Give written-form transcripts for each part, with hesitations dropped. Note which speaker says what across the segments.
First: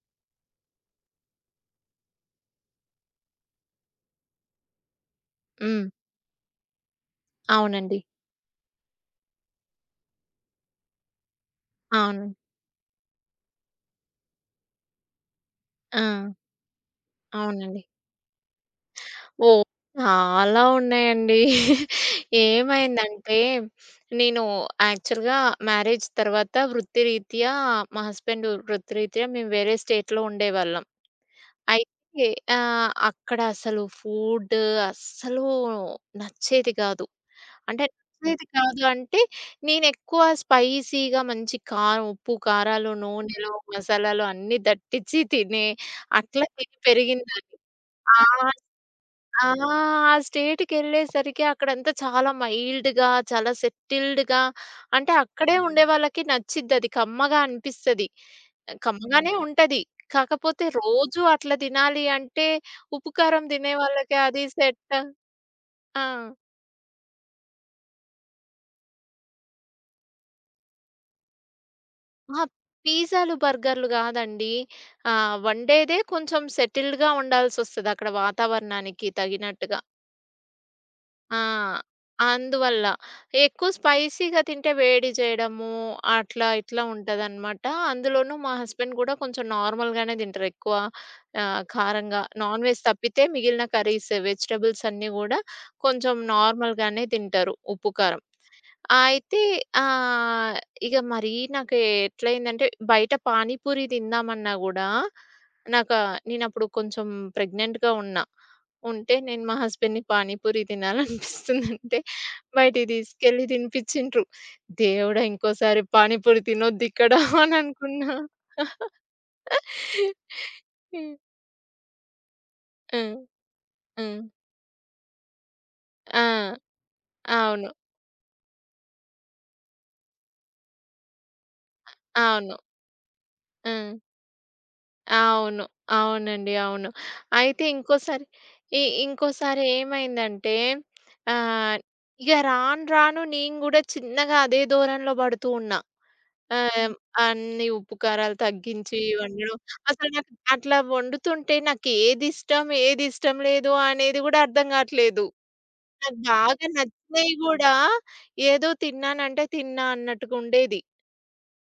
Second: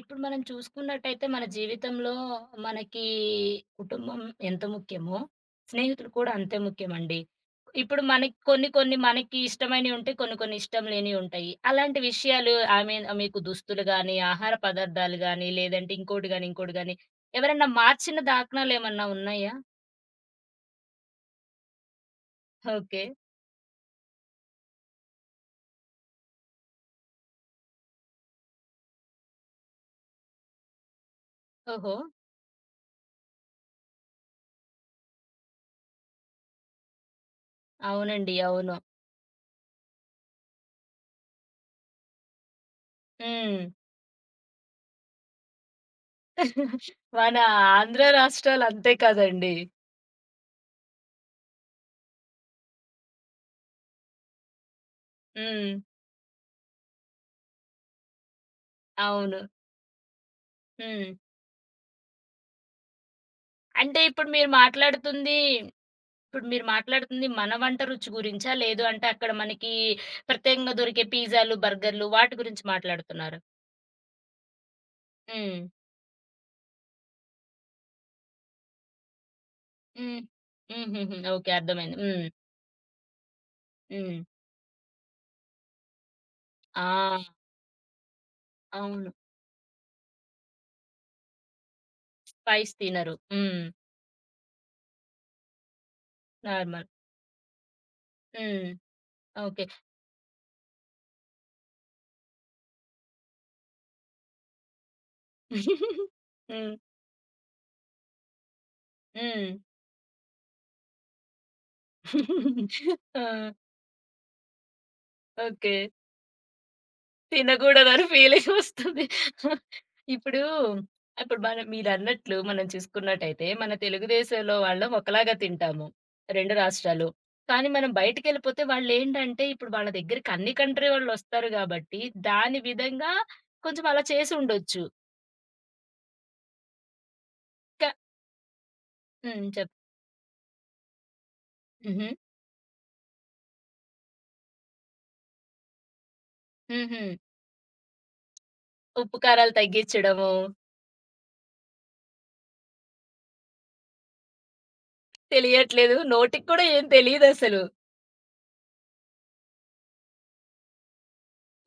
Speaker 1: ఇప్పుడు మనం చూసుకున్నట్టయితే మన జీవితంలో మనకి కుటుంబం ఎంత ముఖ్యమో,
Speaker 2: హ్మ్.
Speaker 1: స్నేహితులు కూడా అంతే ముఖ్యమండి.
Speaker 2: అవునండి.
Speaker 1: ఇప్పుడు మనకి కొన్ని కొన్ని మనకి ఇష్టమైనవి ఉంటాయి. కొన్ని కొన్ని ఇష్టం లేనివి ఉంటాయి. అలాంటి
Speaker 2: అవును.
Speaker 1: విషయాలు ఐ మీన్ మీకు దుస్తులు గాని, ఆహార పదార్థాలు గాని, లేదంటే
Speaker 2: ఆ!
Speaker 1: ఇంకోటి గాని ఎవరైనా
Speaker 2: అవునండి.
Speaker 1: మార్చిన దాఖనాలు ఏమన్నా ఉన్నాయా?
Speaker 2: ఓహ్! చాలా ఉన్నాయండి.
Speaker 1: ఓకే.
Speaker 2: ఏమైందంటే, నేను యాక్చువల్‌గా మ్యారేజ్ తర్వాత మా హస్బెండ్ వృత్తిరీత్యా మేము వేరే స్టేట్‌లో ఉండేవాళ్ళం.
Speaker 1: ఓహో!
Speaker 2: అయితే అక్కడ అసలు ఫుడ్ అస్సలు నచ్చేది గాదు. అంటే
Speaker 1: అవునండి.
Speaker 2: నచ్చేది
Speaker 1: అవును.
Speaker 2: కాదు అంటే, నేనెక్కువ స్పైసీగా మంచి కారం, ఉప్పు, కారాలు, నూనెలు,
Speaker 1: హ్మ్.
Speaker 2: మసాలాలు అన్నీ దట్టిచ్చి అట్లా తిని
Speaker 1: మన
Speaker 2: పెరిగిందాన్ని.
Speaker 1: ఆంధ్ర
Speaker 2: ఆ!
Speaker 1: రాష్ట్రాలు అంతే
Speaker 2: ఆ!
Speaker 1: కదండీ!
Speaker 2: ఆ స్టేట్‌కెళ్ళేసరికి అక్కడంతా చాలా మైల్డ్‌గా, చాలా సెటిల్డ్‌గా అంటే అక్కడే
Speaker 1: హ్మ్.
Speaker 2: ఉండేవాళ్ళకి నచ్చిద్దది. కమ్మగా అనిపిస్తది. కమ్మగానే
Speaker 1: అవును.
Speaker 2: ఉంటది. కాకపోతే
Speaker 1: హ్మ్.
Speaker 2: రోజు అట్లా తినాలి అంటే ఉప్పు, కారం తినే
Speaker 1: అంటే
Speaker 2: వాళ్ళకి అది సెట్. ఆ!
Speaker 1: ఇప్పుడు మీరు మాట్లాడుతుంది మన వంట రుచి గురించా? లేదు అంటే అక్కడ మనకి ప్రత్యేకంగా దొరికే పిజ్జాలు, బర్గర్‌లు వాటి
Speaker 2: అహా!
Speaker 1: గురించి
Speaker 2: పిజ్జాలు,
Speaker 1: మాట్లాడుతున్నారు.
Speaker 2: బర్గర్‌లు గాదండి.
Speaker 1: హ్మ్.
Speaker 2: వండేదే కొంచెం సెటిల్డ్‌గా ఉండాల్సొస్తది అక్కడ వాతావరణానికి తగినట్టుగా.
Speaker 1: హ్మ్. హుహుహు.
Speaker 2: ఆ!
Speaker 1: ఓకే. అర్థమైంది. హ్మ్.
Speaker 2: అందువల్ల, ఎక్కువ
Speaker 1: హ్మ్.
Speaker 2: స్పైసీగా తింటే వేడి చేయడము, అట్లా ఇట్లా
Speaker 1: ఆ!
Speaker 2: ఉంటదనమాట. అందులోనూ మా హస్బెండ్
Speaker 1: అవును.
Speaker 2: గూడా కొంచెం నార్మల్‌గానే తింటారు. ఎక్కువ కారంగా నాన్
Speaker 1: స్పైస్
Speaker 2: వెజ్
Speaker 1: తినరు.
Speaker 2: తప్పితే
Speaker 1: హ్మ్.
Speaker 2: మిగిలిన కర్రీస్, వెజిటబుల్స్ అన్నీ గూడా కొంచెం
Speaker 1: నార్మల్.
Speaker 2: నార్మల్‌గానే తింటారు. ఉప్పు, కారం.
Speaker 1: హ్మ్.
Speaker 2: అయితే
Speaker 1: ఓకే.
Speaker 2: ఆహ్, ఇగ మరీ నాకు ఎట్లయిందంటే బయట పానీపూరి తిందామన్నా గూడా నాకు నేనప్పుడు
Speaker 1: హ్మ్.
Speaker 2: కొంచెం ప్రెగ్నెంట్‌గా ఉన్నా. ఉంటే నేను
Speaker 1: హ్మ్.
Speaker 2: మా హస్బెండ్‌ని పానీపూరి తినాలనిపిస్తుందంటే బయటికి
Speaker 1: ఆ!
Speaker 2: తీసుకెళ్ళి తినిపించిండ్రు. దేవుడా!
Speaker 1: ఓకే.
Speaker 2: ఇంకోసారి పానీపూరి తినొద్దిక్కడ అని
Speaker 1: తినగూడదని
Speaker 2: అనుకున్నా.
Speaker 1: ఫీలింగ్ వస్తుంది. ఇప్పుడు,
Speaker 2: హ్మ్.
Speaker 1: ఇప్పుడు మనం మీరన్నట్లు మనం
Speaker 2: ఆ!
Speaker 1: చూసుకున్నట్టయితే, మన
Speaker 2: ఆ!
Speaker 1: తెలుగుదేశంలో వాళ్ళం ఒకలాగా తింటాము.
Speaker 2: ఆ!
Speaker 1: 2 రాష్ట్రాలు. కానీ
Speaker 2: అవును.
Speaker 1: మనం బయటికెళ్ళిపోతే వాళ్ళేంటంటే, ఇప్పుడు వాళ్ళ దగ్గరికి అన్ని కంట్రీ వాళ్ళొస్తారు గాబట్టి,
Speaker 2: అవును.
Speaker 1: దాని విధంగా
Speaker 2: ఆ!
Speaker 1: కొంచెం అలా చేసుండొచ్చు.
Speaker 2: అవును. అవునండి. అవును. అయితే
Speaker 1: క
Speaker 2: ఇంకోసారి ఇ
Speaker 1: హ్మ్.
Speaker 2: ఇంకోసారి ఏమైందంటే ఆహ్,
Speaker 1: హుహు.
Speaker 2: ఇగ రాను రాను నేను గూడా చిన్నగా అదే ధోరణిలో పడుతూ ఉన్నా. ఆహ్,
Speaker 1: హుహు.
Speaker 2: అన్ని ఉప్పు కారాలు తగ్గించి
Speaker 1: ఉప్పు కారాలు
Speaker 2: వండడం. అసలు
Speaker 1: తగ్గిచ్చడము,
Speaker 2: నాకు అట్లా వండుతుంటే నాకు ఏదిష్టం, ఏదిష్టం లేదు అనేది గూడా అర్థం గాట్లేదు.
Speaker 1: తెలియట్లేదు.
Speaker 2: నాకు
Speaker 1: నోటికి కూడా
Speaker 2: బాగా
Speaker 1: ఏం
Speaker 2: నచ్చినయి
Speaker 1: తెలీదసలు.
Speaker 2: గూడా ఏదో తిన్నానంటే తిన్నా అన్నట్టుగుండేది.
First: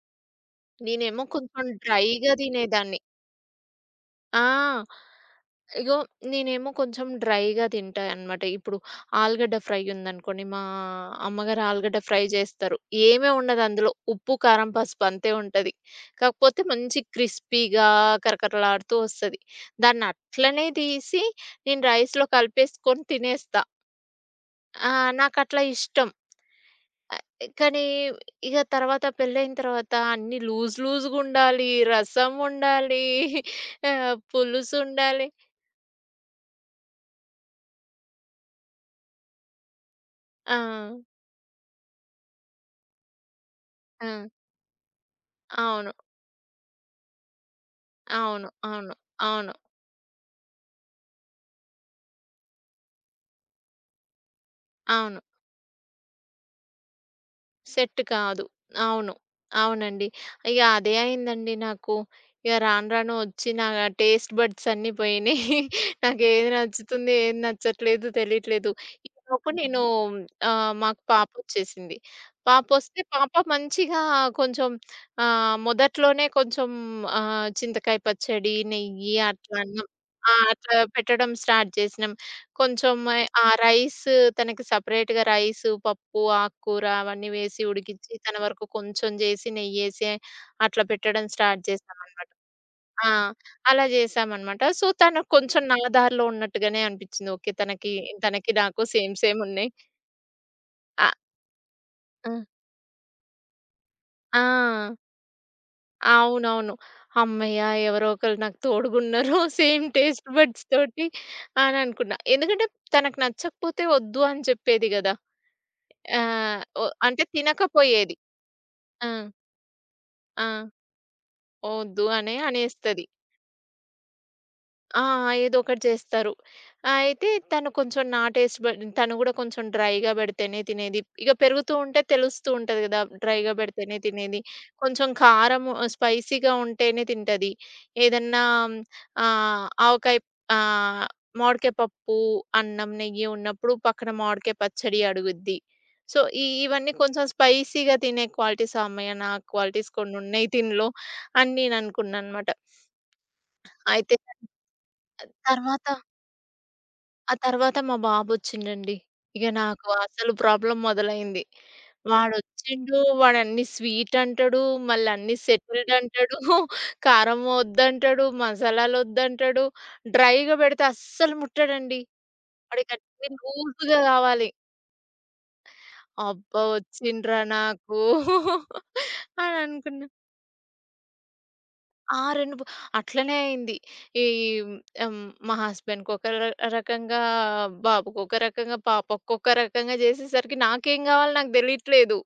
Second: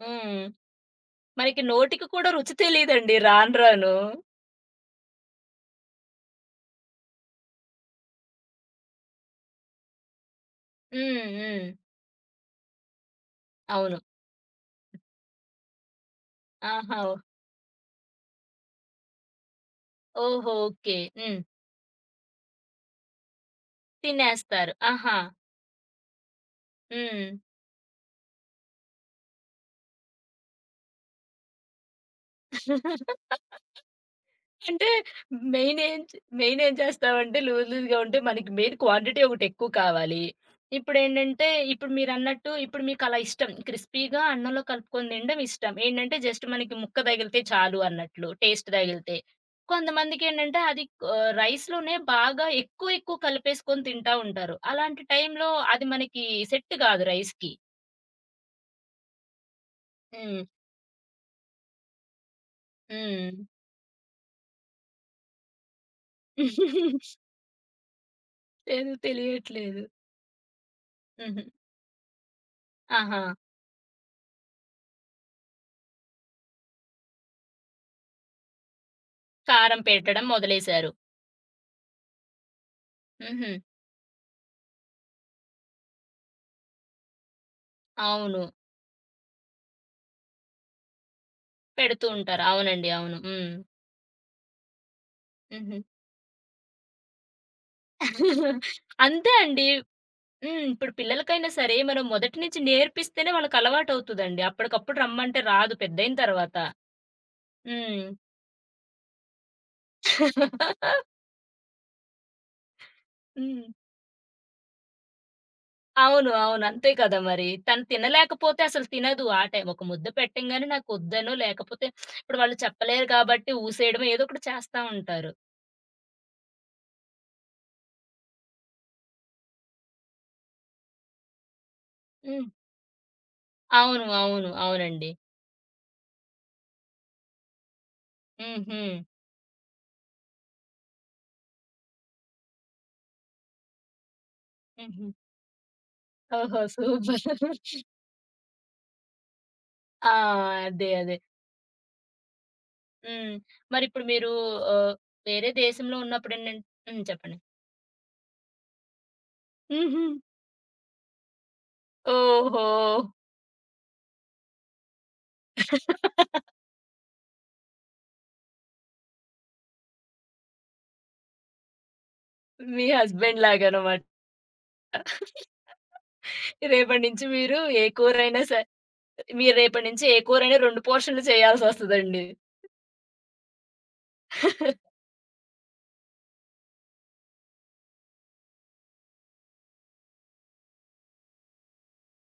Speaker 1: హ్మ్.
Speaker 2: నేనేమో
Speaker 1: మనకి
Speaker 2: కొంచెం
Speaker 1: నోటికి కూడా
Speaker 2: డ్రైగా
Speaker 1: రుచి
Speaker 2: తినేదాన్ని.
Speaker 1: తెలీదండి రాను రాను.
Speaker 2: ఆ! ఇగో నేనేమో కొంచెం డ్రైగా తింటా అన్నమాట. ఇప్పుడు ఆలుగడ్డ ఫ్రై ఉందనుకోండి, మా
Speaker 1: హ్మ్.
Speaker 2: అమ్మగారు
Speaker 1: హ్మ్.
Speaker 2: ఆలుగడ్డ ఫ్రై చేస్తారు. ఏమీ ఉండదు అందులో.
Speaker 1: అవును.
Speaker 2: ఉప్పు, కారం, పసుపు అంతే ఉంటది. కాకపోతే
Speaker 1: ఆహా!
Speaker 2: మంచి
Speaker 1: ఓ-
Speaker 2: క్రిస్పీగా కరకరలాడుతూ వస్తది. దాన్ని
Speaker 1: ఓహో!
Speaker 2: అట్లనే
Speaker 1: ఓకే.
Speaker 2: తీసి
Speaker 1: హ్మ్.
Speaker 2: నేను రైస్‌లో కలిపేసుకొని తినేస్తా.
Speaker 1: తినేస్తారు. ఆహా!
Speaker 2: నాకట్లా ఇష్టం. ఆహ్,
Speaker 1: హ్మ్.
Speaker 2: కానీ ఇగ తర్వాత పెళ్లయిన తర్వాత అన్నీ లూజ్ లూజ్‌గుండాలి, రసం ఉండాలి,
Speaker 1: అంటే
Speaker 2: పులుసుండాలి.
Speaker 1: మెయిన్ ఏం చేస్తామంటే లూజ్ లూజ్‌గా ఉంటే మనకి మెయిన్ క్వాంటిటీ ఒకటి ఎక్కువ కావాలి.
Speaker 2: ఆ!
Speaker 1: ఇప్పుడేంటంటే ఇప్పుడు మీరన్నట్టు ఇప్పుడు మీకలా ఇష్టం.
Speaker 2: ఆ!
Speaker 1: క్రిస్పీ‌గా అన్నంలో కలుపుకొని తినడం ఇష్టం.
Speaker 2: అవును.
Speaker 1: ఏంటంటే జస్ట్ మనకి ముక్క తగిలితే చాలు అన్నట్లు
Speaker 2: అవును.
Speaker 1: టేస్ట్
Speaker 2: అవును.
Speaker 1: తగిలితే.
Speaker 2: అవును.
Speaker 1: కొంతమందికేంటంటే అది రైస్‌లోనే బాగా ఎక్కువ ఎక్కువ కలిపేసుకొని తింటా ఉంటారు. అలాంటి
Speaker 2: అవును.
Speaker 1: టైంలో అది మనకి సెట్ కాదు రైస్‌కి.
Speaker 2: సెట్ కాదు. అవును. అవునండి.
Speaker 1: హ్మ్.
Speaker 2: ఇగ అదే అయిందండి నాకు. ఇగ రాను రాను
Speaker 1: హ్మ్.
Speaker 2: వచ్చి నా టేస్ట్ బడ్స్ అన్నీ పోయినయి. నాకేది నచ్చుతుంది, ఏది నచ్చట్లేదు తెలియట్లేదు.
Speaker 1: లేదు
Speaker 2: ఈలోపు నేను
Speaker 1: తెలియట్లేదు.
Speaker 2: మాకు
Speaker 1: హుహు.
Speaker 2: పాపొచ్చేసింది. పాపొస్తే
Speaker 1: ఆహా!
Speaker 2: పాప మంచిగా కొంచెం మొదట్లోనే కొంచెం చింతకాయ పచ్చడి, నెయ్యి అట్లా
Speaker 1: కారం
Speaker 2: అన్నం.
Speaker 1: పెట్టడం
Speaker 2: ఆ! అట్లా
Speaker 1: మొదలేశారు.
Speaker 2: పెట్టడం స్టార్ట్ చేసినాం. కొంచెం ఆ
Speaker 1: హుహు.
Speaker 2: రైస్ తనకి సెపరేట్‌గా రైసు, పప్పు, ఆకుకూర అవన్నీ వేసి ఉడికిచ్చి తన
Speaker 1: అవును.
Speaker 2: వరకు కొంచెం జేసి, నెయ్యేసి అట్లా పెట్టడం స్టార్ట్
Speaker 1: పెడుతూ
Speaker 2: చేశామనమాట.
Speaker 1: ఉంటారు. అవునండి.
Speaker 2: ఆ!
Speaker 1: అవును. హ్మ్.
Speaker 2: అలా జేశామనమాట. సో, తను కొంచెం
Speaker 1: హుహు.
Speaker 2: నా దారిలో ఉన్నట్టుగానే అనిపిచ్చింది. ఓకే. తనకి నాకు సేమ్
Speaker 1: అంతే
Speaker 2: సేమ్
Speaker 1: అండి.
Speaker 2: ఉన్నాయి.
Speaker 1: హ్మ్. ఇప్పుడు
Speaker 2: ఆ!
Speaker 1: పిల్లలకైనా సరే మనం మొదటి
Speaker 2: హ్మ్.
Speaker 1: నుంచి నేర్పిస్తేనే వాళ్ళకి
Speaker 2: ఆ!
Speaker 1: అలవాటవుతదండి. అప్పటికప్పుడు రమ్మంటే రాదు పెద్దయిన తర్వాత.
Speaker 2: అవునవును. హమ్మయ్య!
Speaker 1: హ్మ్.
Speaker 2: ఎవరో ఒకళ్ళు నాకు తోడుగున్నారు. సేమ్ టేస్ట్
Speaker 1: హ్మ్.
Speaker 2: బడ్స్ తోటి అని అనుకున్నా. ఎందుకంటే తనకు నచ్చకపోతే వద్దు అని చెప్పేది గదా! ఆ!
Speaker 1: అవును. అవును.
Speaker 2: ఓ
Speaker 1: అంతే కదా!
Speaker 2: అంటే
Speaker 1: మరి. తను
Speaker 2: తినకపోయేది.
Speaker 1: తినలేకపోతే అసలు
Speaker 2: ఆ!
Speaker 1: తినదు. ఆ టైం ఒక ముద్ద
Speaker 2: ఆ!
Speaker 1: పెట్టంగానే నాకొద్దనో, లేకపోతే
Speaker 2: ఒద్దు అనే
Speaker 1: ఇప్పుడు వాళ్ళు
Speaker 2: అనేస్తది.
Speaker 1: చెప్పలేరు కాబట్టి ఊసేయడమో ఏదో ఒకటి చేస్తా
Speaker 2: ఆ!
Speaker 1: ఉంటారు.
Speaker 2: ఏదో ఒకటి చేస్తారు. అయితే తను కొంచెం నా టేస్ట్ బడ్ తను గూడా కొంచెం డ్రైగా బెడితేనే తినేది. ఇక పెరుగుతూ ఉంటే
Speaker 1: హ్మ్.
Speaker 2: తెలుస్తూ ఉంటది గదా! డ్రైగా బెడితేనే
Speaker 1: అవును.
Speaker 2: తినేది.
Speaker 1: అవును.
Speaker 2: కొంచెం
Speaker 1: అవునండి.
Speaker 2: కారం స్పైసీగా ఉంటేనే తింటది. ఏదన్నా
Speaker 1: హుహు.
Speaker 2: ఆవకాయ, ఆహ్, మామిడికాయ పప్పు, అన్నం, నెయ్యి ఉన్నప్పుడు పక్కన మామిడికాయ పచ్చడి
Speaker 1: హుహు.
Speaker 2: అడుగుద్ది. సో, ఈ
Speaker 1: ఓహో!
Speaker 2: ఇవన్నీ కొంచెం
Speaker 1: సూపర్.
Speaker 2: స్పైసీగా తినే క్వాలిటీస్ ఆ అమ్మాయి. నా క్వాలిటీస్
Speaker 1: ఆ!
Speaker 2: కొన్నున్నయి
Speaker 1: అదే.
Speaker 2: తినలో
Speaker 1: అదే.
Speaker 2: అని నేననుకున్నాననమాట.
Speaker 1: హ్మ్. మరిప్పుడు
Speaker 2: అయితే
Speaker 1: మీరు ఆహ్, వేరే
Speaker 2: తర్వాత
Speaker 1: దేశంలో ఉన్నప్పుడేంటంటే హ్మ్.
Speaker 2: ఆ
Speaker 1: చెప్పండి.
Speaker 2: తర్వాత మా బాబొచ్చిండండి. ఇక నాకు
Speaker 1: హుహు.
Speaker 2: అసలు ప్రాబ్లమ్ మొదలైంది.
Speaker 1: ఓహో!
Speaker 2: వాడొచ్చిండు, వాడన్ని స్వీట్ అంటడు, మళ్ళన్నీ సెటిల్డ్ అంటడు, కారం వద్దంటడు, మసాలాలొద్దంటడు. డ్రైగా పెడితే అస్సలు ముట్టడండి.
Speaker 1: మీ
Speaker 2: వాడికన్నీ
Speaker 1: హస్బెండ్
Speaker 2: లూజుగా
Speaker 1: లాగనమాట.
Speaker 2: కావాలి. అబ్బా!
Speaker 1: రేపటి నుంచి
Speaker 2: వచ్చిండ్రా
Speaker 1: మీరు ఏ
Speaker 2: నాకు
Speaker 1: కూరైనా సరే మీరు
Speaker 2: అని
Speaker 1: రేపటి నుంచి
Speaker 2: అనుకున్నా.
Speaker 1: ఏ కూరైనా 2 పోర్షన్‌లు
Speaker 2: ఆ!
Speaker 1: చేయాల్సొస్తదండి.
Speaker 2: 2 బు అట్లనే అయింది. ఈ మా హస్బెండ్‌కి ఒక రకంగా, బాబుకి ఒక రకంగా, పాపకి ఒక రకంగా జేసేసరికి నాకేం గావాలో నాకు దెలియట్లేదు.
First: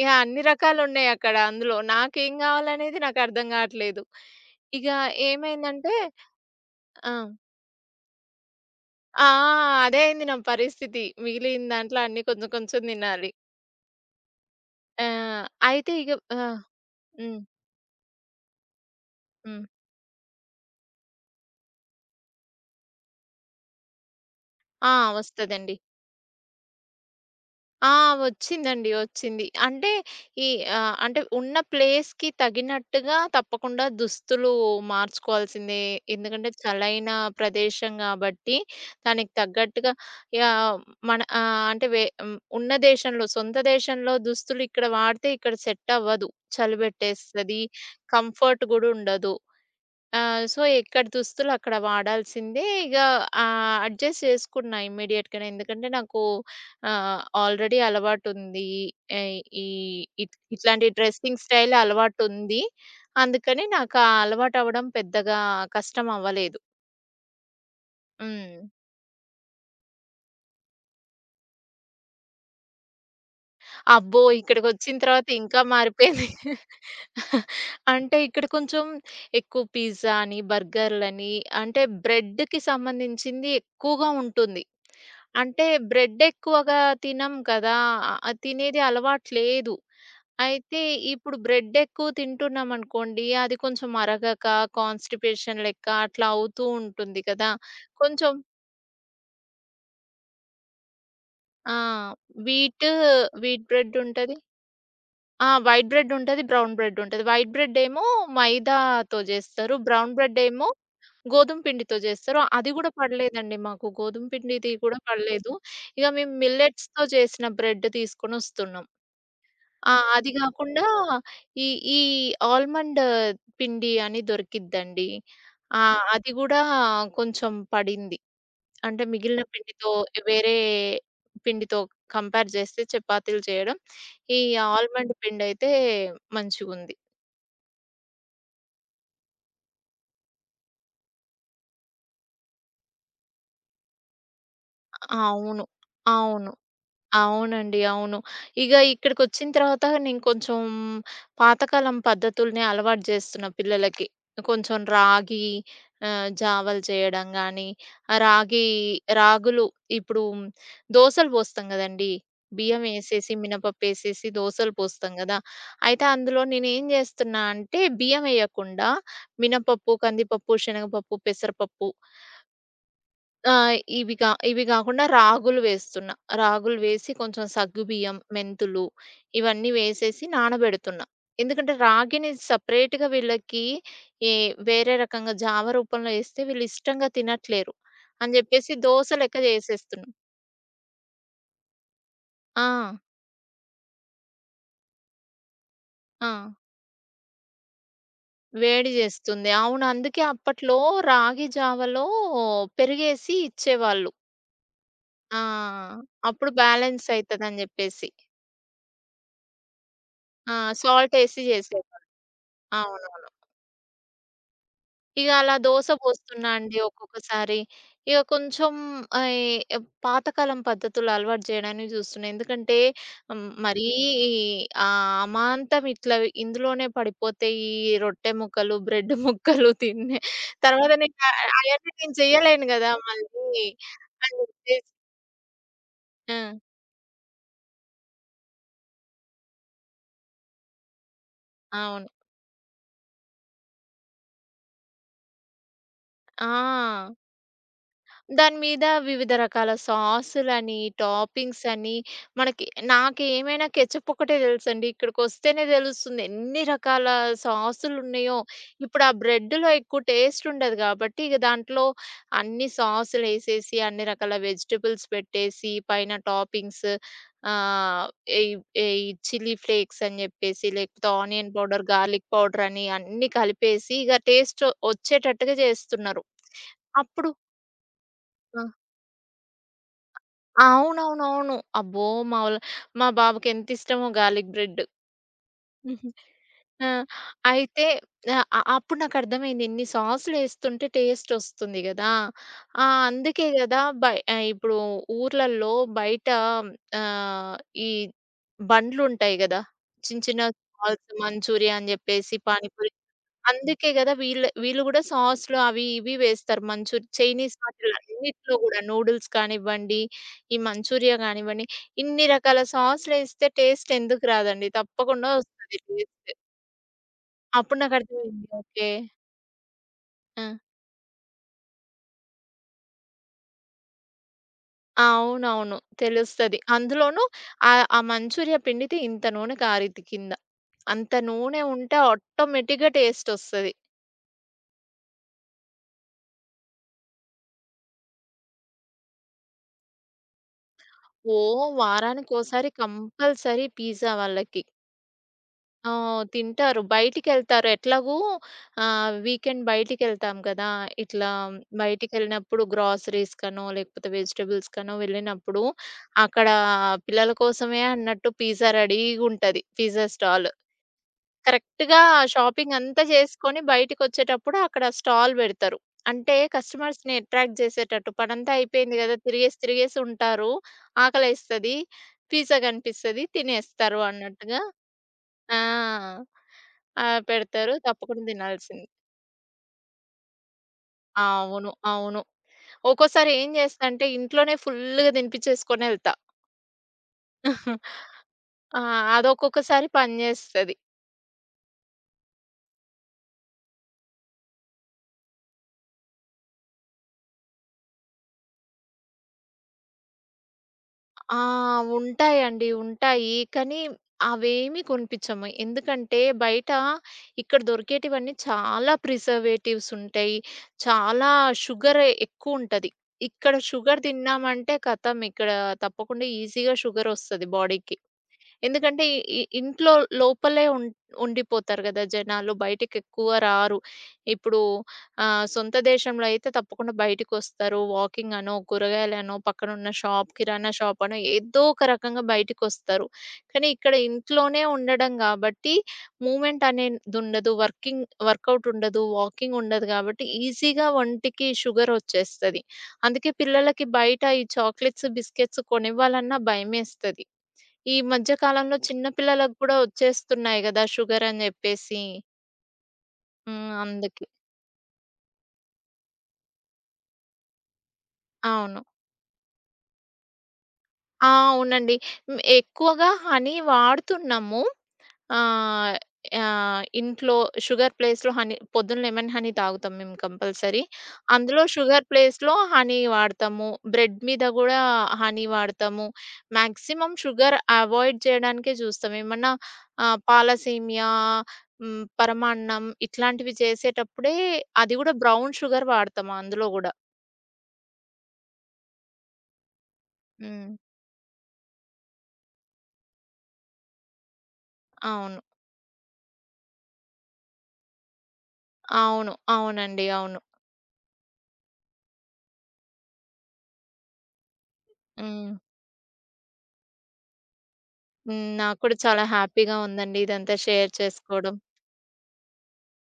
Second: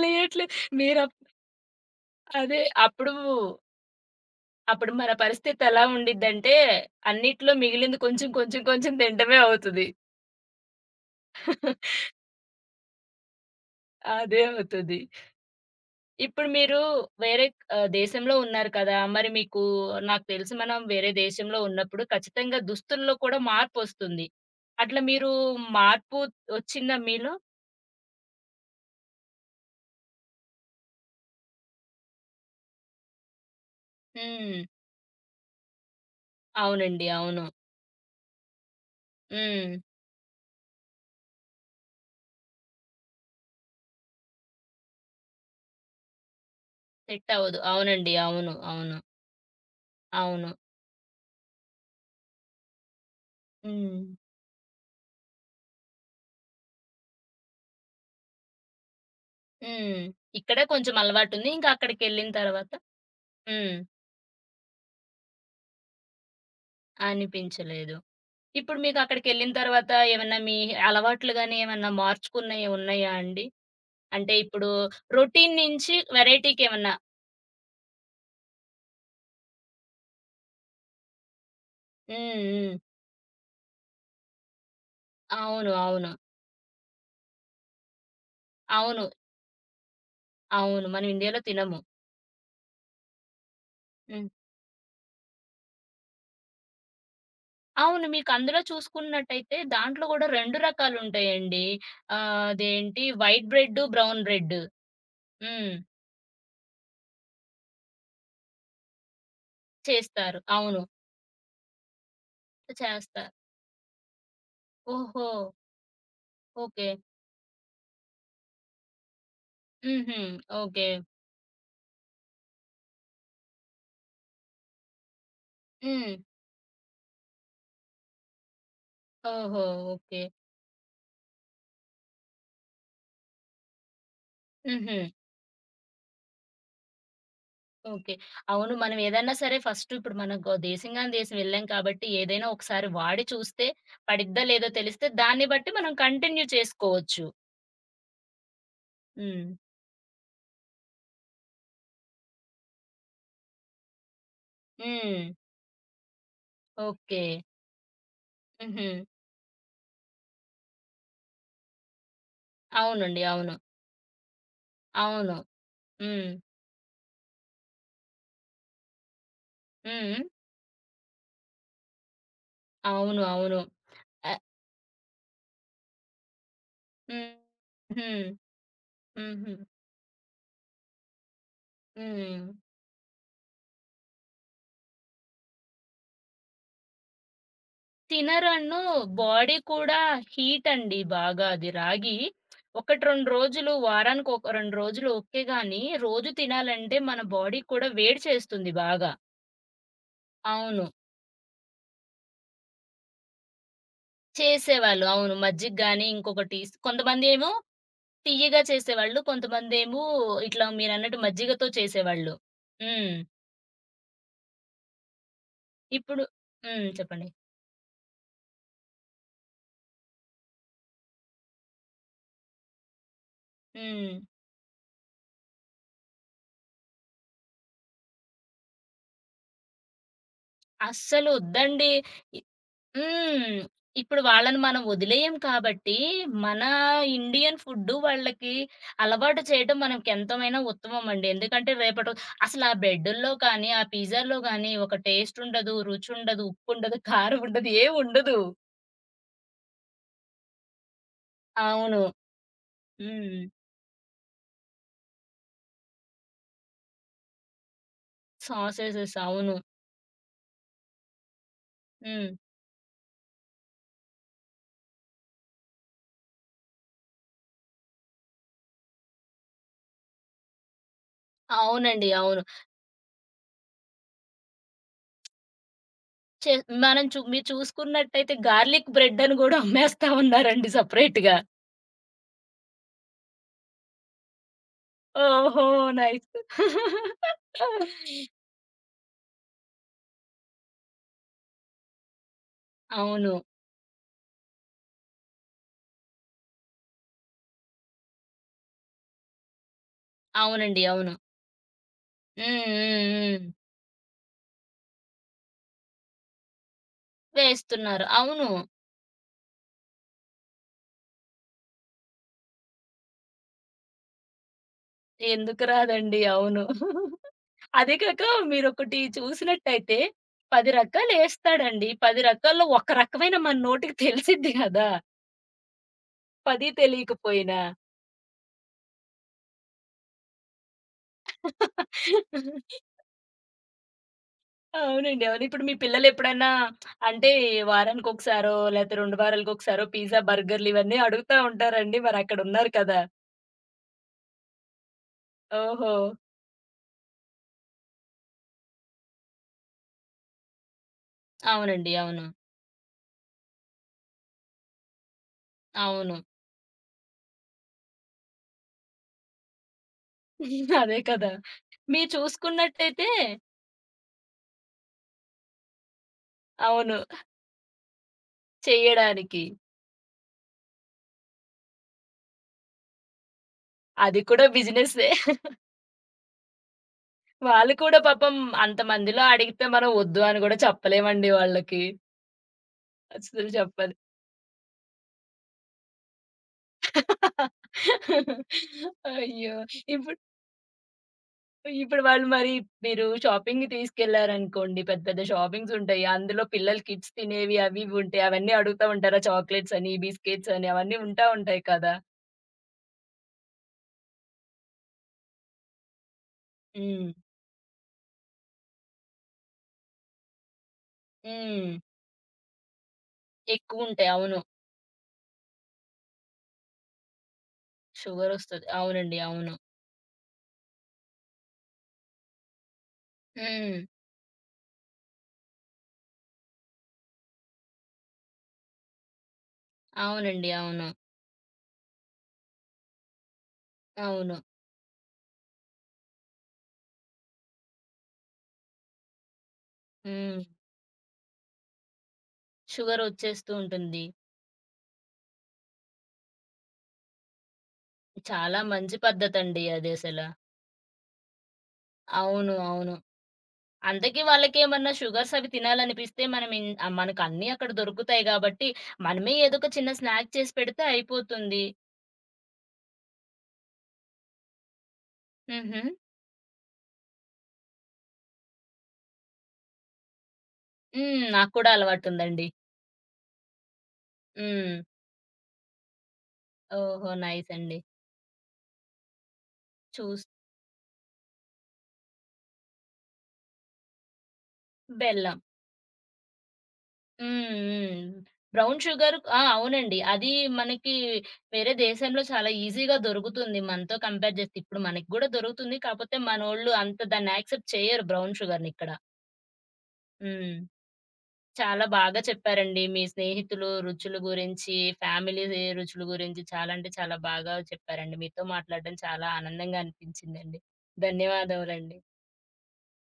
Speaker 2: ఇగ అన్ని రకాలున్నాయి
Speaker 1: మీరప్
Speaker 2: అక్కడ అందులో. నాకేం
Speaker 1: అదే
Speaker 2: గావాలనేది
Speaker 1: అప్పుడు,
Speaker 2: నాకర్థం గావట్లేదు. ఇగ
Speaker 1: అప్పుడు మన పరిస్థితెలా
Speaker 2: ఏమైందంటే
Speaker 1: ఉండిద్దంటే,
Speaker 2: ఆ!
Speaker 1: అన్నిట్లో మిగిలింది కొంచెం, కొంచెం, కొంచెం
Speaker 2: ఆ!
Speaker 1: తినటమే అవుతది.
Speaker 2: అదే అయింది నా పరిస్థితి. మిగిలిన దాంట్లో అన్నీ కొంచెం కొంచెం తినాలి.
Speaker 1: అదే అవుతది.
Speaker 2: ఆ! అయితే ఇగ ఆ!
Speaker 1: ఇప్పుడు మీరు
Speaker 2: హ్మ్.
Speaker 1: వేరే దేశంలో ఉన్నారు కదా! మరి మీకు
Speaker 2: హ్మ్.
Speaker 1: నాకు తెలిసి మనం వేరే దేశంలో ఉన్నప్పుడు ఖచ్చితంగా దుస్తుల్లో కూడా మార్పొస్తుంది.
Speaker 2: ఆ!
Speaker 1: అట్లా మీరు
Speaker 2: వస్తదండి.
Speaker 1: మార్పు వచ్చిందా మీలో?
Speaker 2: ఆ! వచ్చిందండి. వచ్చింది. అంటే ఈ ఆహ్, అంటే ఉన్న ప్లేస్‌కి తగినట్టుగా తప్పకుండా దుస్తులు
Speaker 1: హ్మ్.
Speaker 2: మార్చుకోవాల్సిందే. ఎందుకంటే
Speaker 1: అవునండి.
Speaker 2: చలైన
Speaker 1: అవును.
Speaker 2: ప్రదేశం గాబట్టి దానికి
Speaker 1: హ్మ్.
Speaker 2: తగ్గట్టుగా యాహ్! మన అంటే వే హ్మ్. ఉన్న దేశంలో సొంత దేశంలో దుస్తులు ఇక్కడ వాడితే ఇక్కడ సెట్ అవ్వదు. చలి
Speaker 1: సెట్ అవ్వదు.
Speaker 2: బెట్టేస్తది.
Speaker 1: అవునండి. అవును.
Speaker 2: కంఫర్ట్ గూడా
Speaker 1: అవును.
Speaker 2: ఉండదు. ఆ!
Speaker 1: అవును.
Speaker 2: సో, ఎక్కడ దుస్తులు అక్కడ వాడాల్సిందే. ఇగ
Speaker 1: హ్మ్.
Speaker 2: అడ్జస్ట్ చేసుకున్నా ఇమ్మీడియేట్‌గానే. ఎందుకంటే నాకు ఆల్రెడీ అలవాటుంది. ఆహ్, ఈ
Speaker 1: హ్మ్.
Speaker 2: ఇట్
Speaker 1: ఇక్కడే
Speaker 2: ఇట్లాంటి
Speaker 1: కొంచెం
Speaker 2: డ్రెస్సింగ్
Speaker 1: అలవాటుంది. ఇంకా
Speaker 2: స్టైల్
Speaker 1: అక్కడికెళ్ళిన
Speaker 2: అలవాటుంది.
Speaker 1: తర్వాత
Speaker 2: అందుకని
Speaker 1: హ్మ్.
Speaker 2: నాకు ఆ అలవాటవ్వడం పెద్దగా కష్టం అవ్వలేదు.
Speaker 1: అనిపించలేదు.
Speaker 2: హ్మ్.
Speaker 1: ఇప్పుడు మీకు అక్కడికెళ్ళిన తర్వాత ఏమన్నా మీ అలవాట్లు గాని ఏమన్నా మార్చుకున్నయి ఉన్నాయా అండి?
Speaker 2: అబ్బో!
Speaker 1: అంటే ఇప్పుడు
Speaker 2: ఇక్కడికొచ్చిన తర్వాత
Speaker 1: రొటీన్
Speaker 2: ఇంకా
Speaker 1: నుంచి
Speaker 2: మారిపోయింది.
Speaker 1: వేరైటీకేమన్నా
Speaker 2: అంటే ఇక్కడ కొంచెం ఎక్కువ పిజ్జా అని, బర్గర్‌లని, అంటే
Speaker 1: హ్మ్.
Speaker 2: బ్రెడ్‌కి
Speaker 1: హ్మ్.
Speaker 2: సంబంధించింది ఎక్కువగా ఉంటుంది. అంటే
Speaker 1: అవును. అవును.
Speaker 2: బ్రెడ్ ఎక్కువగా తినం కదా! తినేది
Speaker 1: అవును.
Speaker 2: అలవాటు లేదు. అయితే
Speaker 1: అవును. మనం
Speaker 2: ఇప్పుడు
Speaker 1: ఇండియాలో
Speaker 2: బ్రెడ్
Speaker 1: తినము.
Speaker 2: ఎక్కువ తింటున్నామనుకోండి, అది కొంచెం
Speaker 1: హ్మ్.
Speaker 2: అరగక, కాన్‌స్టిపేషన్ లెక్క అట్లా అవుతూ ఉంటుంది కదా!
Speaker 1: అవును. మీకు
Speaker 2: కొంచెం
Speaker 1: అందులో చూసుకున్నట్టయితే దాంట్లో గూడా 2 రకాలుంటాయండి.
Speaker 2: ఆ! వీట్,
Speaker 1: అదేంటి white
Speaker 2: wheat
Speaker 1: bread,
Speaker 2: bread
Speaker 1: brown
Speaker 2: ఉంటది.
Speaker 1: బ్రెడ్.
Speaker 2: ఆ!
Speaker 1: హ్మ్.
Speaker 2: వైట్ బ్రెడ్ ఉంటది, బ్రౌన్ బ్రెడ్ ఉంటది. వైట్ బ్రెడ్ ఏమో మైదాతో జేస్తారు. బ్రౌన్
Speaker 1: చేస్తారు.
Speaker 2: బ్రెడ్ ఏమో
Speaker 1: అవును.
Speaker 2: గోధుమ పిండితో జేస్తారు. అది గూడా
Speaker 1: చేస్తారు.
Speaker 2: పడలేదండి మాకు. గోధుమ పిండిది కూడా
Speaker 1: ఓహో!
Speaker 2: పడలేదు. ఇక మేము
Speaker 1: ఓకే.
Speaker 2: మిల్లెట్స్‌తో చేసిన బ్రెడ్ తీసుకొనొస్తున్నాం. ఆ!
Speaker 1: హుహు.
Speaker 2: అది గాకుండా
Speaker 1: ఓకే.
Speaker 2: ఈ ఈ ఆల్మండ్ పిండి అని దొరికిద్దండి. ఆ!
Speaker 1: హ్మ్.
Speaker 2: అది గూడా కొంచెం పడింది. అంటే మిగిలిన
Speaker 1: ఓహో!
Speaker 2: పిండితో
Speaker 1: ఓకే.
Speaker 2: వేరే పిండితో కంపేర్ జేస్తే చపాతీలు చేయడం, ఈ
Speaker 1: హుహు.
Speaker 2: ఆల్మండ్ పిండయితే మంచిగుంది.
Speaker 1: ఓకే. అవును. మనం ఏదన్నా సరే ఫస్ట్ ఇప్పుడు మనం గ దేశంగాని దేశం వెళ్ళాం కాబట్టి ఏదైనా ఒకసారి వాడి చూస్తే పడిద్దా లేదో తెలిస్తే దాన్ని
Speaker 2: అవును.
Speaker 1: బట్టి మనం కంటిన్యూ
Speaker 2: అవును.
Speaker 1: చేసుకోవచ్చు.
Speaker 2: అవునండి. అవును. ఇగ ఇక్కడికొచ్చిన
Speaker 1: హ్మ్.
Speaker 2: తర్వాత నేను కొంచెం పాతకాలం పద్ధతుల్నే అలవాటు జేస్తున్నా పిల్లలకి. కొంచెం
Speaker 1: హ్మ్.
Speaker 2: రాగి జావలు
Speaker 1: ఓకే.
Speaker 2: చేయడం గానీ, రాగి
Speaker 1: హుహు.
Speaker 2: రాగులు ఇప్పుడు దోసలు పోస్తాం గదండీ! బియ్యం
Speaker 1: అవునండి.
Speaker 2: యేసేసి,
Speaker 1: అవును.
Speaker 2: మినపప్పేసేసి దోసలు పోస్తాం
Speaker 1: అవును.
Speaker 2: గదా! అయితే
Speaker 1: హ్మ్.
Speaker 2: అందులో నేనేం జేస్తున్నా అంటే బియ్యం యేయకుండా మినపప్పు,
Speaker 1: హ్మ్.
Speaker 2: కందిపప్పు, శనగపప్పు, పెసరపప్పు.
Speaker 1: అవును.
Speaker 2: ఆ!
Speaker 1: అవును. ఆహ్,
Speaker 2: ఇవి గాకుండా రాగులు వేస్తున్నా. రాగులు వేసి
Speaker 1: హ్మ్.
Speaker 2: కొంచెం సగ్గుబియ్యం,
Speaker 1: హ్మ్.
Speaker 2: మెంతులు
Speaker 1: హుహు.
Speaker 2: ఇవన్నీ వేసేసి నానబెడుతున్నా. ఎందుకంటే రాగిని
Speaker 1: హ్మ్.
Speaker 2: సెపరేట్‌గా వీళ్ళకి ఈ వేరే రకంగా జావ రూపంలో ఏస్తే వీళ్ళు ఇష్టంగా తినట్లేరు అని జెప్పేసి
Speaker 1: తినరన్ను
Speaker 2: దోస లెక్క
Speaker 1: బాడీ కూడా
Speaker 2: జేసేస్తున్నా.
Speaker 1: హీట్ అండి బాగా అది రాగి.
Speaker 2: ఆ!
Speaker 1: 1, 2 రోజులు వారానికి ఒక 2 రోజులు ఓకే గానీ,
Speaker 2: ఆ!
Speaker 1: రోజు తినాలంటే మన బాడీ కూడా వేడి చేస్తుంది
Speaker 2: వేడి
Speaker 1: బాగా.
Speaker 2: జేస్తుంది. అవును. అందుకే అప్పట్లో
Speaker 1: అవును.
Speaker 2: రాగి జావలో పెరుగేసి ఇచ్చేవాళ్ళు.
Speaker 1: చేసేవాళ్ళు. అవును.
Speaker 2: ఆ!
Speaker 1: మజ్జిగ గాని
Speaker 2: అప్పుడు
Speaker 1: ఇంకొకటి స్
Speaker 2: బ్యాలెన్స్
Speaker 1: కొంతమందేమో
Speaker 2: అయితదని జెప్పేసి.
Speaker 1: తియ్యగా చేసేవాళ్ళు. కొంతమందేమో
Speaker 2: ఆ!
Speaker 1: ఇట్లా
Speaker 2: సాల్ట్
Speaker 1: మీరన్నట్టు
Speaker 2: ఏసి
Speaker 1: మజ్జిగతో
Speaker 2: జేసేవాళ్ళు.
Speaker 1: చేసేవాళ్ళు. హ్మ్.
Speaker 2: అవునవును. ఇగ అలా దోస
Speaker 1: ఇప్పుడు
Speaker 2: పోస్తున్నా అండి
Speaker 1: హ్మ్. చెప్పండి.
Speaker 2: ఒక్కొక్కసారి. ఇగ కొంచెం ఆహ్, ఎ పాతకాలం పద్ధతులు అలవాటు చేయడానికి చూస్తున్నా. ఎందుకంటే హ్మ్, మరీ
Speaker 1: హ్మ్.
Speaker 2: అమాంతం ఇట్లా ఇందులోనే పడిపోతే ఈ రొట్టె ముక్కలు, బ్రెడ్ ముక్కలు తినే తర్వాత నేను
Speaker 1: అస్సలు
Speaker 2: అ
Speaker 1: ఒద్దండి.
Speaker 2: అయన్నీ నేను చేయలేను గదా
Speaker 1: హ్మ్.
Speaker 2: మళ్ళీ
Speaker 1: ఇప్పుడు
Speaker 2: అని
Speaker 1: వాళ్ళని మనం
Speaker 2: చెప్పేసి.
Speaker 1: వదిలేయం కాబట్టి,
Speaker 2: ఆ!
Speaker 1: మన ఇండియన్ ఫుడ్డు వాళ్ళకి అలవాటు చేయటం మనకెంతమైనా ఉత్తమమండి. ఎందుకంటే
Speaker 2: అవును.
Speaker 1: రేపటి అసలా బ్రెడ్డుల్లో కానీ, ఆ పిజ్జాల్లో గానీ ఒక టేస్టుండదు, రుచుండదు,
Speaker 2: ఆ!
Speaker 1: ఉప్పుండదు, కారముండదు ఏవుండదు.
Speaker 2: దాని మీద వివిధ రకాల సాసులని, టాపింగ్సని,
Speaker 1: అవును.
Speaker 2: మనకి
Speaker 1: హ్మ్.
Speaker 2: నాకేమైనా కెచప్ ఒక్కటే తెలుసండి. ఇక్కడికొస్తేనే తెలుస్తుంది ఎన్ని రకాల సాసులున్నయో. ఇప్పుడు ఆ
Speaker 1: సాసేసెస్ అవును.
Speaker 2: బ్రెడ్‌లో ఎక్కువ టేస్ట్ ఉండదు గాబట్టి, ఇగ దాంట్లో
Speaker 1: హ్మ్.
Speaker 2: అన్ని సాసులేసేసి, అన్ని రకాల వెజిటబుల్స్ పెట్టేసి, పైన టాపింగ్స్, ఆహ్, ఈ ఈ చిల్లీ ఫ్లేక్స్ అని జెప్పేసి, లేకపోతే ఆనియన్ పౌడర్,
Speaker 1: అవునండి.
Speaker 2: గార్లిక్
Speaker 1: అవును.
Speaker 2: పౌడరని అన్నీ కలిపేసి, ఇగ టేస్ట్ ఒచ్చేటట్టుగా జేస్తున్నారు.
Speaker 1: చే మనం చూ
Speaker 2: అప్పుడు
Speaker 1: మీరు చూసుకున్నట్టయితే
Speaker 2: ఆ!
Speaker 1: గార్లిక్ బ్రెడ్డని గూడా అమ్మేస్తా ఉన్నారండి సపరేట్‌గా.
Speaker 2: అవునవునవును. అబ్బో! మాములు మా బాబుకి ఎంతిష్టమో గార్లిక్ బ్రెడ్.
Speaker 1: ఓహో! నైస్.
Speaker 2: ఆ! అయితే ఆహ్, అ అప్పుడు నాకర్థమైంది ఇన్ని సాసులేస్తుంటే టేస్టొస్తుంది గదా! ఆ!
Speaker 1: అవును.
Speaker 2: అందుకే గదా! ఇప్పుడు ఊర్లల్లో బయట ఆహ్, ఈ బండ్లుంటాయి గదా! చిన్న చిన్న
Speaker 1: అవునండి. అవును.
Speaker 2: స్టాల్స్ మంచూరియా అని జెప్పేసి
Speaker 1: హ్మ్.
Speaker 2: పానీపూరి,
Speaker 1: హ్మ్. హ్మ్.
Speaker 2: అందుకే గదా వీళ్ళు వీళ్ళు గూడా సాస్‌లు అవి ఇవి వేస్తారు. మంచూ చైనీస్
Speaker 1: వేస్తున్నారు. అవును.
Speaker 2: వాటిలన్నిట్లో గూడా నూడిల్స్ కానివ్వండి, మంచూరియా గానివ్వండి, ఇన్ని రకాల సాస్‌లేస్తే టేస్ట్ ఎందుకు రాదండి? తప్పకుండా
Speaker 1: ఎందుకు
Speaker 2: వస్తది
Speaker 1: రాదండి.
Speaker 2: టేస్ట్.
Speaker 1: అవును.
Speaker 2: అప్పుడు
Speaker 1: అదే కాక
Speaker 2: నాకర్థమైంది. ఓకే.
Speaker 1: మీరొకటి చూసినట్టయితే
Speaker 2: ఆ!
Speaker 1: 10 రకాలేస్తాడండి. 10 రకాల్లో ఒక రకమైన మన నోటికి తెలిసిద్ది గదా!
Speaker 2: ఆ! అవునవును. తెలుస్తది.
Speaker 1: 10
Speaker 2: అందులోనూ
Speaker 1: తెలియకపోయినా.
Speaker 2: ఆ మంచూరియా పిండితే ఇంత నూనె కారిద్ది కింద. అంత నూనె ఉంటే ఆటోమేటిక్‌గా టేస్టొస్తది.
Speaker 1: అవునండి. అవును. ఇప్పుడు మీ పిల్లలెప్పుడన్నా అంటే వారానికొకసారో లేతే 2 వారాలకొకసారో పిజ్జా, బర్గర్‌లు ఇవన్నీ అడుగుతా
Speaker 2: ఓహ్!
Speaker 1: ఉంటారండి.
Speaker 2: వారానికోసారి
Speaker 1: మరక్కడున్నారు కదా!
Speaker 2: కంపల్సరీ పిజ్జా వాళ్ళకి. ఆ!
Speaker 1: ఓహో!
Speaker 2: తింటారు. బయటికెళ్తారు. ఎట్లాగూ వీకెండ్ బయటికెళ్తాం గదా! ఇట్లా
Speaker 1: అవునండి. అవును.
Speaker 2: బయటికెళ్ళినప్పుడు గ్రాసరీస్ కనో, లేకపోతే వెజిటబుల్స్ కనో వెళ్ళినప్పుడు,
Speaker 1: అవును.
Speaker 2: అక్కడ పిల్లల కోసమే అన్నట్టు పిజ్జా రెడీగుంటది. పిజ్జా స్టాల్
Speaker 1: అదే కదా!
Speaker 2: కరెక్ట్‌గా
Speaker 1: మీరు
Speaker 2: షాపింగ్ అంతా
Speaker 1: చూసుకున్నట్టయితే
Speaker 2: చేసుకొని బయటికొచ్చేటప్పుడు అక్కడ స్టాల్ బెడతారు. అంటే
Speaker 1: అవును.
Speaker 2: కస్టమర్స్‌ని అట్రాక్ట్ జేసేటట్టు. పనంతా అయిపోయింది గదా!
Speaker 1: చెయ్యడానికి.
Speaker 2: తిరిగేసి తిరిగేసి ఉంటారు. ఆకలేస్తది. పిజ్జా గనిపిస్తది. తినేస్తారు
Speaker 1: అది కూడా
Speaker 2: అన్నట్టుగా.
Speaker 1: బిజినెస్సే.
Speaker 2: ఆ! ఆ!
Speaker 1: వాళ్ళు
Speaker 2: పెడతారు.
Speaker 1: కూడా
Speaker 2: తప్పకుండా
Speaker 1: పాపం
Speaker 2: తినాల్సింది.
Speaker 1: అంతమందిలో అడిగితే మనం వద్దు అని కూడా చెప్పలేమండి
Speaker 2: అవును.
Speaker 1: వాళ్ళకి.
Speaker 2: అవును. ఒక్కోసారి
Speaker 1: అస్సలు
Speaker 2: ఏం చేస్తా
Speaker 1: చెప్పను.
Speaker 2: అంటే ఇంట్లోనే ఫుల్‌గా తినిపించేసుకొనెళ్తా. ఆ!
Speaker 1: అయ్యో!
Speaker 2: అదొక్కొక్కసారి పని
Speaker 1: ఇప్పుడు
Speaker 2: చేస్తది.
Speaker 1: ఇప్పుడు వాళ్ళు మరి మీరు షాపింగ్‌కి తీసుకెళ్లారనుకోండి. పెద్ద పెద్ద షాపింగ్స్ ఉంటాయి. అందులో పిల్లలు కిడ్స్ తినేవి అవి ఇవి ఉంటాయి. అవన్నీ అడుగుతా ఉంటారా? చాక్లేట్స్ అని, బిస్కెట్స్ అని అవన్నీ ఉంటా
Speaker 2: ఆ!
Speaker 1: ఉంటాయి కదా!
Speaker 2: ఉంటాయండి. ఉంటాయి. కానీ అవేమీ కొనిపించము. ఎందుకంటే బయట
Speaker 1: హ్మ్.
Speaker 2: ఇక్కడ దొరికేటివన్నీ చాలా ప్రిజర్వేటివ్స్ ఉంటాయి. చాలా
Speaker 1: హ్మ్.
Speaker 2: షుగర్ ఎక్కువుంటది. ఇక్కడ షుగర్
Speaker 1: ఎక్కువుంటాయి. అవును.
Speaker 2: తిన్నామంటే ఖతం. ఇక్కడ తప్పకుండా ఈజీగా షుగరొస్తది బాడీకి.
Speaker 1: షుగరొస్తది.
Speaker 2: ఎందుకంటే
Speaker 1: అవునండి.
Speaker 2: ఇ
Speaker 1: అవును.
Speaker 2: ఇంట్లో లోపలే ఉండిపోతారు గదా జనాలు. బయటికెక్కువ రారు.
Speaker 1: హ్మ్.
Speaker 2: ఇప్పుడు సొంత దేశంలో అయితే తప్పకుండా బయటికొస్తారు. వాకింగ్ అనో, కూరగాయలనో, పక్కనున్న షాప్,
Speaker 1: అవునండి.
Speaker 2: కిరాణా
Speaker 1: అవును.
Speaker 2: షాప్ అనో ఏదో ఒక రకంగా బయటికొస్తారు. కానీ ఇక్కడ
Speaker 1: అవును.
Speaker 2: ఇంట్లోనే ఉండడం గాబట్టి మూవ్‌మెంట్ అనేదుండదు. వర్కౌట్ ఉండదు. వాకింగ్ ఉండదు గాబట్టి
Speaker 1: హ్మ్.
Speaker 2: ఈజీగా ఒంటికి షుగరొచ్చేస్తది. అందుకే
Speaker 1: షుగరొచ్చేస్తూ
Speaker 2: పిల్లలకి
Speaker 1: ఉంటుంది.
Speaker 2: బయట ఈ చాక్లెట్స్, బిస్కెట్స్ కొనివ్వాలన్నా భయమేస్తది. ఈ మధ్య
Speaker 1: చాలా
Speaker 2: కాలంలో
Speaker 1: మంచి
Speaker 2: చిన్న పిల్లలకు
Speaker 1: పద్ధతండి
Speaker 2: కూడా
Speaker 1: అదసల.
Speaker 2: వచ్చేస్తున్నాయి గదా! షుగర్ అని జెప్పేసి.
Speaker 1: అవును. అవును.
Speaker 2: హ్మ్.
Speaker 1: అంతకి
Speaker 2: అందుకే.
Speaker 1: వాళ్ళకేమన్నా షుగర్స్ అవి తినాలనిపిస్తే మనం ఇన్ మనకన్నీ అక్కడ దొరుకుతాయి గాబట్టి,
Speaker 2: అవును.
Speaker 1: మనమే ఏదో ఒక చిన్న స్నాక్ చేసి పెడితే
Speaker 2: ఆ!
Speaker 1: అయిపోతుంది.
Speaker 2: అవునండి. హ్మ్. ఎక్కువగా హనీ వాడుతున్నాము.
Speaker 1: హుహు.
Speaker 2: ఆహ్, ఆహ్, ఇంట్లో షుగర్ ప్లేస్‌లో హనీ, పొద్దున్న లెమన్ హనీ తాగుతాం మేము కంపల్సరీ.
Speaker 1: హ్మ్. నాకు
Speaker 2: అందులో
Speaker 1: కూడా
Speaker 2: షుగర్
Speaker 1: అలవాటుందండి.
Speaker 2: ప్లేస్‌లో హనీ వాడతాము. బ్రెడ్ మీద గూడా
Speaker 1: హ్మ్.
Speaker 2: హనీ వాడతాము.
Speaker 1: ఓహో!
Speaker 2: మాక్సిమం
Speaker 1: నైస్
Speaker 2: షుగర్
Speaker 1: అండి.
Speaker 2: అవాయిడ్ చేయడానికే చూస్తాం. ఏమన్నా
Speaker 1: చూస్
Speaker 2: పాల సేమియా, హ్మ్, పరమాన్నం ఇట్లాంటివి చేసేటప్పుడే అది గూడా
Speaker 1: బెల్లం.
Speaker 2: బ్రౌన్ షుగర్ వాడతాము అందులో గూడా.
Speaker 1: హ్మ్. హ్మ్. బ్రౌన్ షుగర్ ఆ! అవునండి. అది
Speaker 2: హ్మ్.
Speaker 1: మనకి వేరే దేశంలో చాలా ఈజీగా దొరుకుతుంది మనతో కంపేర్ చేస్తే. ఇప్పుడు మనకి గూడా
Speaker 2: అవును.
Speaker 1: దొరుకుతుంది. కాకపోతే మనోళ్ళు అంత దాన్ని యాక్సెప్ట్ చేయరు బ్రౌన్ షుగర్‌నిక్కడ.
Speaker 2: అవును. అవునండి. అవును.
Speaker 1: హ్మ్. చాలా బాగా చెప్పారండి. మీ స్నేహితులు రుచుల గురించి, ఫ్యామిలీ
Speaker 2: హ్మ్.
Speaker 1: రుచుల గురించి చాలా అంటే చాలా బాగా చెప్పారండి.
Speaker 2: హ్మ్.
Speaker 1: మీతో
Speaker 2: నాకు
Speaker 1: మాట్లాడడం
Speaker 2: కూడా చాలా
Speaker 1: చాలా
Speaker 2: హ్యాపీగా
Speaker 1: ఆనందంగా
Speaker 2: ఉందండి ఇదంతా
Speaker 1: అనిపించిందండి.
Speaker 2: షేర్ చేసుకోవడం.
Speaker 1: ధన్యవాదాలండి.